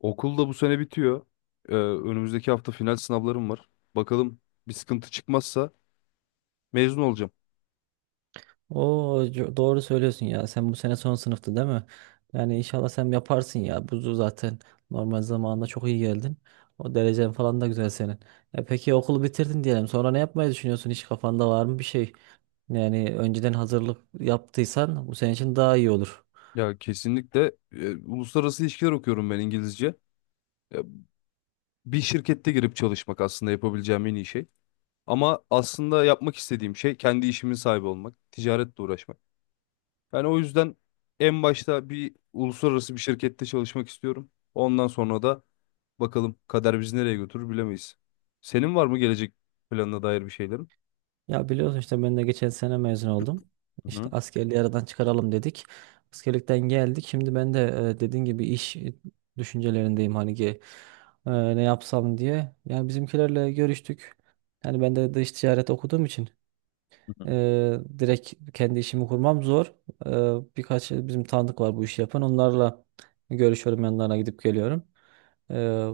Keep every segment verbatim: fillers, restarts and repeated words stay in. Okul da bu sene bitiyor. Ee, önümüzdeki hafta final sınavlarım var. Bakalım bir sıkıntı çıkmazsa mezun olacağım. Oo, co- doğru söylüyorsun ya. Sen bu sene son sınıftı değil mi? Yani inşallah sen yaparsın ya. Bu zaten normal zamanında çok iyi geldin. O derecen falan da güzel senin. E peki okulu bitirdin diyelim. Sonra ne yapmayı düşünüyorsun? Hiç kafanda var mı bir şey? Yani önceden hazırlık yaptıysan bu senin için daha iyi olur. Ya kesinlikle e, uluslararası ilişkiler okuyorum ben İngilizce. Ya, bir şirkette girip çalışmak aslında yapabileceğim en iyi şey. Ama aslında yapmak istediğim şey kendi işimin sahibi olmak, ticaretle uğraşmak. Yani o yüzden en başta bir uluslararası bir şirkette çalışmak istiyorum. Ondan sonra da bakalım kader bizi nereye götürür bilemeyiz. Senin var mı gelecek planına dair bir şeylerin? Ya biliyorsun işte ben de geçen sene mezun oldum. İşte Hı askerliği aradan çıkaralım dedik. Askerlikten geldik. Şimdi ben de e, dediğin gibi iş e, düşüncelerindeyim hani ki e, ne yapsam diye. Yani bizimkilerle görüştük. Yani ben de dış ticaret okuduğum için hı. e, direkt kendi işimi kurmam zor. E, birkaç bizim tanıdık var bu işi yapan. Onlarla görüşüyorum yanlarına gidip geliyorum. Ee,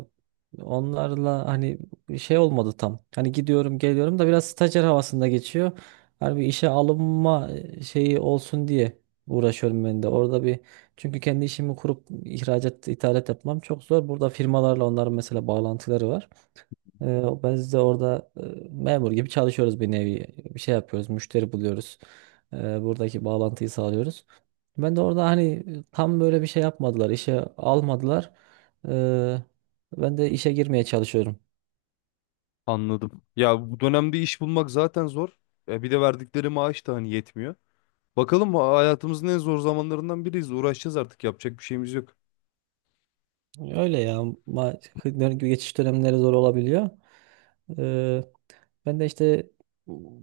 onlarla hani şey olmadı tam. Hani gidiyorum geliyorum da biraz stajyer havasında geçiyor. Hani bir işe alınma şeyi olsun diye uğraşıyorum ben de. Orada bir çünkü kendi işimi kurup ihracat, ithalat yapmam çok zor. Burada firmalarla onların mesela bağlantıları var. Ee, biz de orada e, memur gibi çalışıyoruz bir nevi. Bir şey yapıyoruz, müşteri buluyoruz. Ee, buradaki bağlantıyı sağlıyoruz. Ben de orada hani e, tam böyle bir şey yapmadılar, işe almadılar. Ee, ben de işe girmeye çalışıyorum. Anladım. Ya bu dönemde iş bulmak zaten zor. E bir de verdikleri maaş da hani yetmiyor. Bakalım ha- hayatımızın en zor zamanlarından biriyiz. Uğraşacağız artık. Yapacak bir şeyimiz yok. Öyle ya, ma geçiş dönemleri zor olabiliyor. Ee, Ben de işte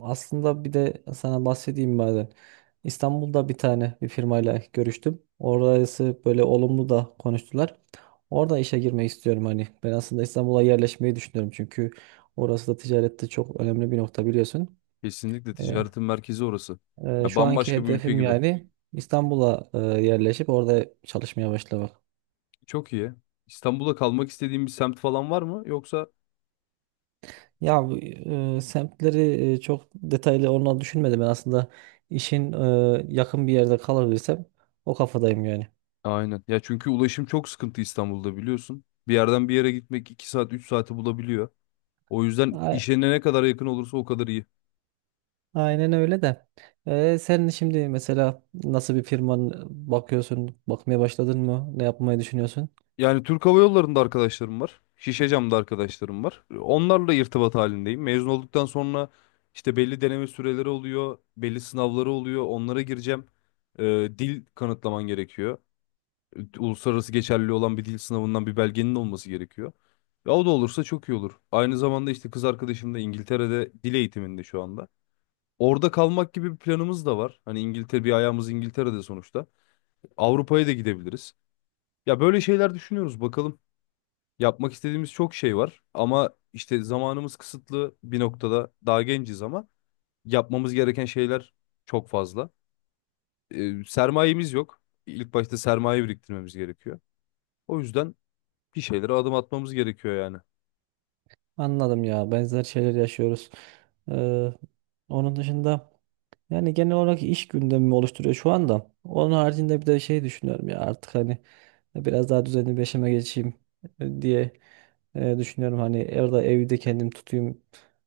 aslında bir de sana bahsedeyim madem. İstanbul'da bir tane bir firmayla görüştüm. Orası böyle olumlu da konuştular. Orada işe girmeyi istiyorum hani. Ben aslında İstanbul'a yerleşmeyi düşünüyorum çünkü orası da ticarette çok önemli bir nokta biliyorsun. Kesinlikle Ee, ticaretin merkezi orası. e, Ya şu anki bambaşka bir ülke hedefim gibi. yani İstanbul'a e, yerleşip orada çalışmaya başlamak. Çok iyi. İstanbul'da kalmak istediğin bir semt falan var mı? Yoksa Ya bu, e, semtleri e, çok detaylı olma düşünmedim. Ben aslında işin e, yakın bir yerde kalabilirsem o kafadayım yani. aynen. Ya çünkü ulaşım çok sıkıntı İstanbul'da biliyorsun. Bir yerden bir yere gitmek iki saat üç saati bulabiliyor. O yüzden A- işine ne kadar yakın olursa o kadar iyi. Aynen öyle de. E, sen şimdi mesela nasıl bir firman bakıyorsun? Bakmaya başladın mı? Ne yapmayı düşünüyorsun? Yani Türk Hava Yolları'nda arkadaşlarım var. Şişecam'da arkadaşlarım var. Onlarla irtibat halindeyim. Mezun olduktan sonra işte belli deneme süreleri oluyor, belli sınavları oluyor. Onlara gireceğim. Ee, Dil kanıtlaman gerekiyor. Uluslararası geçerli olan bir dil sınavından bir belgenin olması gerekiyor. Ya o da olursa çok iyi olur. Aynı zamanda işte kız arkadaşım da İngiltere'de dil eğitiminde şu anda. Orada kalmak gibi bir planımız da var. Hani İngiltere bir ayağımız İngiltere'de sonuçta. Avrupa'ya da gidebiliriz. Ya böyle şeyler düşünüyoruz bakalım. Yapmak istediğimiz çok şey var ama işte zamanımız kısıtlı bir noktada daha genciz ama yapmamız gereken şeyler çok fazla. Ee, sermayemiz yok. İlk başta sermaye biriktirmemiz gerekiyor. O yüzden bir şeylere adım atmamız gerekiyor yani. Anladım ya. Benzer şeyler yaşıyoruz. E, onun dışında. Yani genel olarak iş gündemimi oluşturuyor şu anda. Onun haricinde bir de şey düşünüyorum ya artık hani biraz daha düzenli bir yaşama geçeyim e, diye e, düşünüyorum. Hani orada evde kendim tutayım.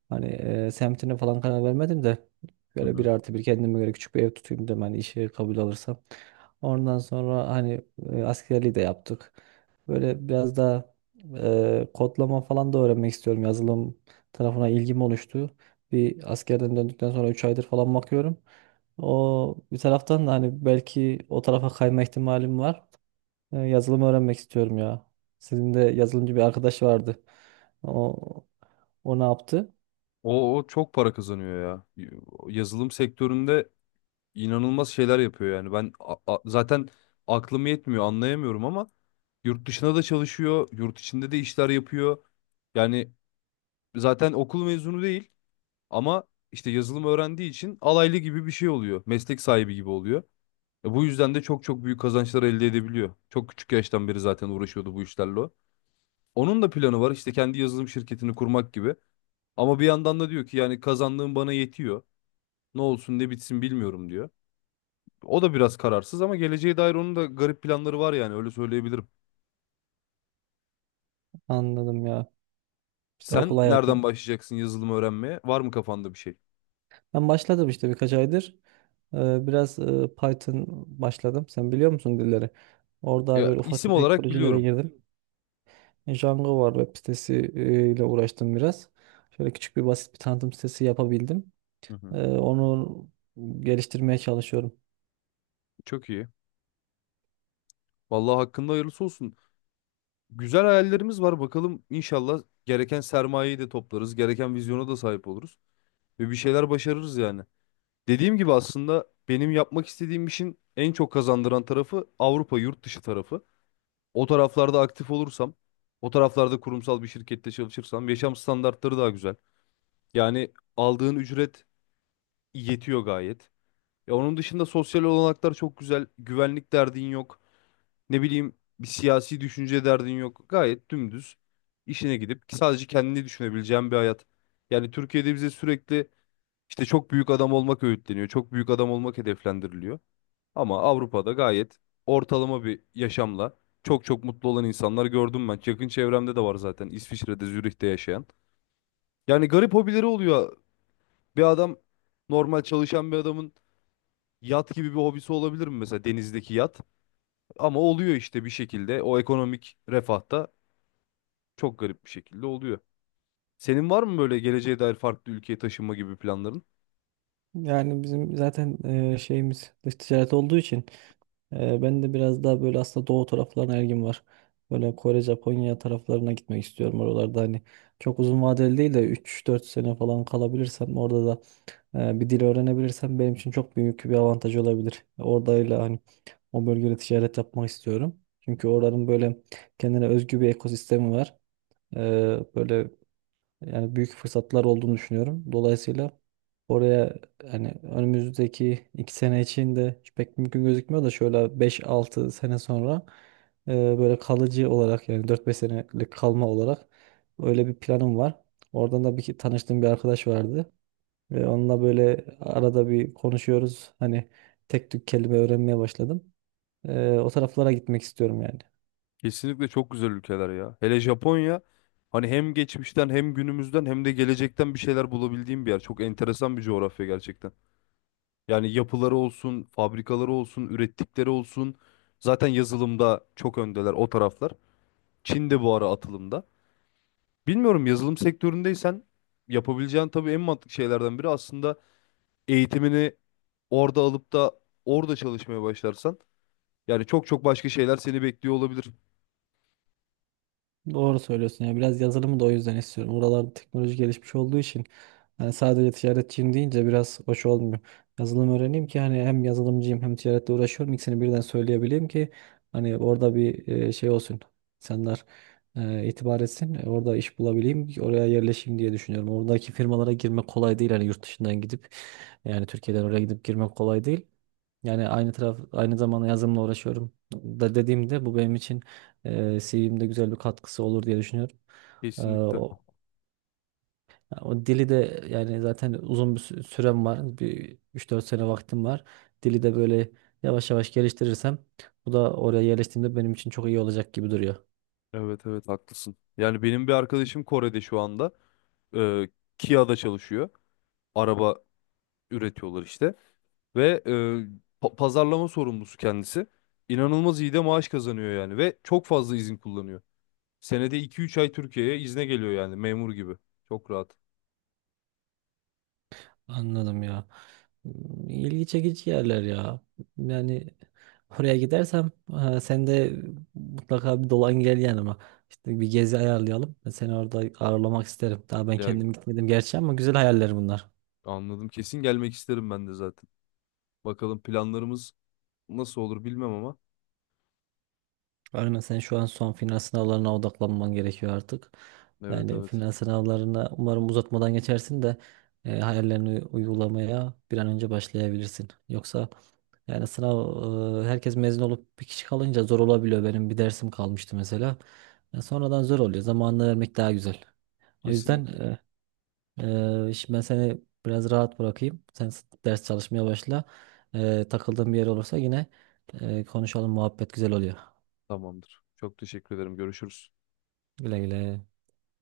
Hani e, semtine falan karar vermedim de Hı böyle bir hı. artı bir kendime göre küçük bir ev tutayım dedim hani işe kabul alırsam. Ondan sonra hani e, askerliği de yaptık. Böyle biraz daha e, kodlama falan da öğrenmek istiyorum. Yazılım tarafına ilgim oluştu. Bir askerden döndükten sonra üç aydır falan bakıyorum. O bir taraftan da hani belki o tarafa kayma ihtimalim var. E, yazılım öğrenmek istiyorum ya. Sizin de yazılımcı bir arkadaş vardı. O, o ne yaptı? O, o çok para kazanıyor ya. Yazılım sektöründe inanılmaz şeyler yapıyor yani. Ben a- a- zaten aklım yetmiyor, anlayamıyorum ama yurt dışına da çalışıyor, yurt içinde de işler yapıyor. Yani zaten okul mezunu değil. Ama işte yazılım öğrendiği için alaylı gibi bir şey oluyor. Meslek sahibi gibi oluyor. E bu yüzden de çok çok büyük kazançlar elde edebiliyor. Çok küçük yaştan beri zaten uğraşıyordu bu işlerle o. Onun da planı var işte kendi yazılım şirketini kurmak gibi. Ama bir yandan da diyor ki yani kazandığım bana yetiyor. Ne olsun ne bitsin bilmiyorum diyor. O da biraz kararsız ama geleceğe dair onun da garip planları var yani öyle söyleyebilirim. Anladım ya. İşte okul Sen hayatı. nereden başlayacaksın yazılım öğrenmeye? Var mı kafanda bir şey? Ben başladım işte birkaç aydır. Ee, biraz e, Python başladım. Sen biliyor musun dilleri? Orada hani Ya, böyle ufak isim tefek olarak projelere biliyorum. girdim. Django var, web sitesi e, ile uğraştım biraz. Şöyle küçük bir basit bir tanıtım sitesi yapabildim. Hı hı. Ee, onu geliştirmeye çalışıyorum. Çok iyi. Vallahi hakkında hayırlısı olsun. Güzel hayallerimiz var. Bakalım inşallah gereken sermayeyi de toplarız. Gereken vizyona da sahip oluruz. Ve bir şeyler başarırız yani. Dediğim gibi aslında benim yapmak istediğim işin en çok kazandıran tarafı Avrupa yurt dışı tarafı. O taraflarda aktif olursam, o taraflarda kurumsal bir şirkette çalışırsam yaşam standartları daha güzel. Yani aldığın ücret yetiyor gayet. Ya onun dışında sosyal olanaklar çok güzel. Güvenlik derdin yok. Ne bileyim bir siyasi düşünce derdin yok. Gayet dümdüz işine gidip sadece kendini düşünebileceğin bir hayat. Yani Türkiye'de bize sürekli işte çok büyük adam olmak öğütleniyor. Çok büyük adam olmak hedeflendiriliyor. Ama Avrupa'da gayet ortalama bir yaşamla çok çok mutlu olan insanlar gördüm ben. Yakın çevremde de var zaten İsviçre'de, Zürih'te yaşayan. Yani garip hobileri oluyor. Bir adam normal çalışan bir adamın yat gibi bir hobisi olabilir mi mesela denizdeki yat? Ama oluyor işte bir şekilde o ekonomik refahta çok garip bir şekilde oluyor. Senin var mı böyle geleceğe dair farklı ülkeye taşınma gibi planların? Yani bizim zaten e, şeyimiz dış ticaret olduğu için Ee, ben de biraz daha böyle aslında doğu taraflarına ilgim var. Böyle Kore, Japonya taraflarına gitmek istiyorum. Oralarda hani çok uzun vadeli değil de üç dört sene falan kalabilirsem orada da e, bir dil öğrenebilirsem benim için çok büyük bir avantaj olabilir. Oradayla hani o bölgede ticaret yapmak istiyorum. Çünkü oranın böyle kendine özgü bir ekosistemi var. Ee, böyle yani büyük fırsatlar olduğunu düşünüyorum. Dolayısıyla oraya hani önümüzdeki iki sene için de hiç pek mümkün gözükmüyor da şöyle beş altı sene sonra e, böyle kalıcı olarak yani dört beş senelik kalma olarak öyle bir planım var. Oradan da bir ki- tanıştığım bir arkadaş vardı. Ve onunla böyle arada bir konuşuyoruz. Hani tek tük kelime öğrenmeye başladım. Ee, o taraflara gitmek istiyorum yani. Kesinlikle çok güzel ülkeler ya. Hele Japonya hani hem geçmişten hem günümüzden hem de gelecekten bir şeyler bulabildiğim bir yer. Çok enteresan bir coğrafya gerçekten. Yani yapıları olsun, fabrikaları olsun, ürettikleri olsun. Zaten yazılımda çok öndeler o taraflar. Çin de bu ara atılımda. Bilmiyorum yazılım sektöründeysen yapabileceğin tabii en mantıklı şeylerden biri aslında eğitimini orada alıp da orada çalışmaya başlarsan yani çok çok başka şeyler seni bekliyor olabilir. Doğru söylüyorsun ya. Biraz yazılımı da o yüzden istiyorum. Oralarda teknoloji gelişmiş olduğu için hani sadece ticaretçiyim deyince biraz hoş olmuyor. Yazılım öğreneyim ki hani hem yazılımcıyım hem ticaretle uğraşıyorum. İkisini birden söyleyebileyim ki hani orada bir e, şey olsun. İnsanlar e, itibar etsin. E, orada iş bulabileyim ki oraya yerleşeyim diye düşünüyorum. Oradaki firmalara girmek kolay değil. Hani yurt dışından gidip yani Türkiye'den oraya gidip girmek kolay değil. Yani aynı taraf aynı zamanda yazılımla uğraşıyorum da dediğimde bu benim için e, C V'mde güzel bir katkısı olur diye düşünüyorum. E, Kesinlikle. o, o dili de yani zaten uzun bir sü- sürem var. Bir üç dört sene vaktim var. Dili de böyle yavaş yavaş geliştirirsem bu da oraya yerleştiğimde benim için çok iyi olacak gibi duruyor. Evet, evet, haklısın. Yani benim bir arkadaşım Kore'de şu anda e, Kia'da çalışıyor. Araba üretiyorlar işte ve e, pa- pazarlama sorumlusu kendisi. İnanılmaz iyi de maaş kazanıyor yani ve çok fazla izin kullanıyor. Senede iki üç ay Türkiye'ye izne geliyor yani memur gibi. Çok rahat. Anladım ya. Hmm, İlgi çekici yerler ya. Yani oraya gidersem e, sen de mutlaka bir dolan gel yanıma. İşte bir gezi ayarlayalım. Ben seni orada ağırlamak isterim. Daha ben Ya, kendim gitmedim gerçi ama güzel hayaller bunlar. anladım. Kesin gelmek isterim ben de zaten. Bakalım planlarımız nasıl olur bilmem ama. Aynen, sen şu an son final sınavlarına odaklanman gerekiyor artık. Evet, Yani evet. final sınavlarına umarım uzatmadan geçersin de e, hayallerini uygulamaya bir an önce başlayabilirsin. Yoksa yani sınav e, herkes mezun olup bir kişi kalınca zor olabiliyor. Benim bir dersim kalmıştı mesela. Ya sonradan zor oluyor. Zamanını vermek daha güzel. O yüzden Kesinlikle. e, e, şimdi ben seni biraz rahat bırakayım. Sen s- ders çalışmaya başla. E, takıldığın bir yer olursa yine e, konuşalım. Muhabbet güzel oluyor. Tamamdır. Çok teşekkür ederim. Görüşürüz. Güle güle.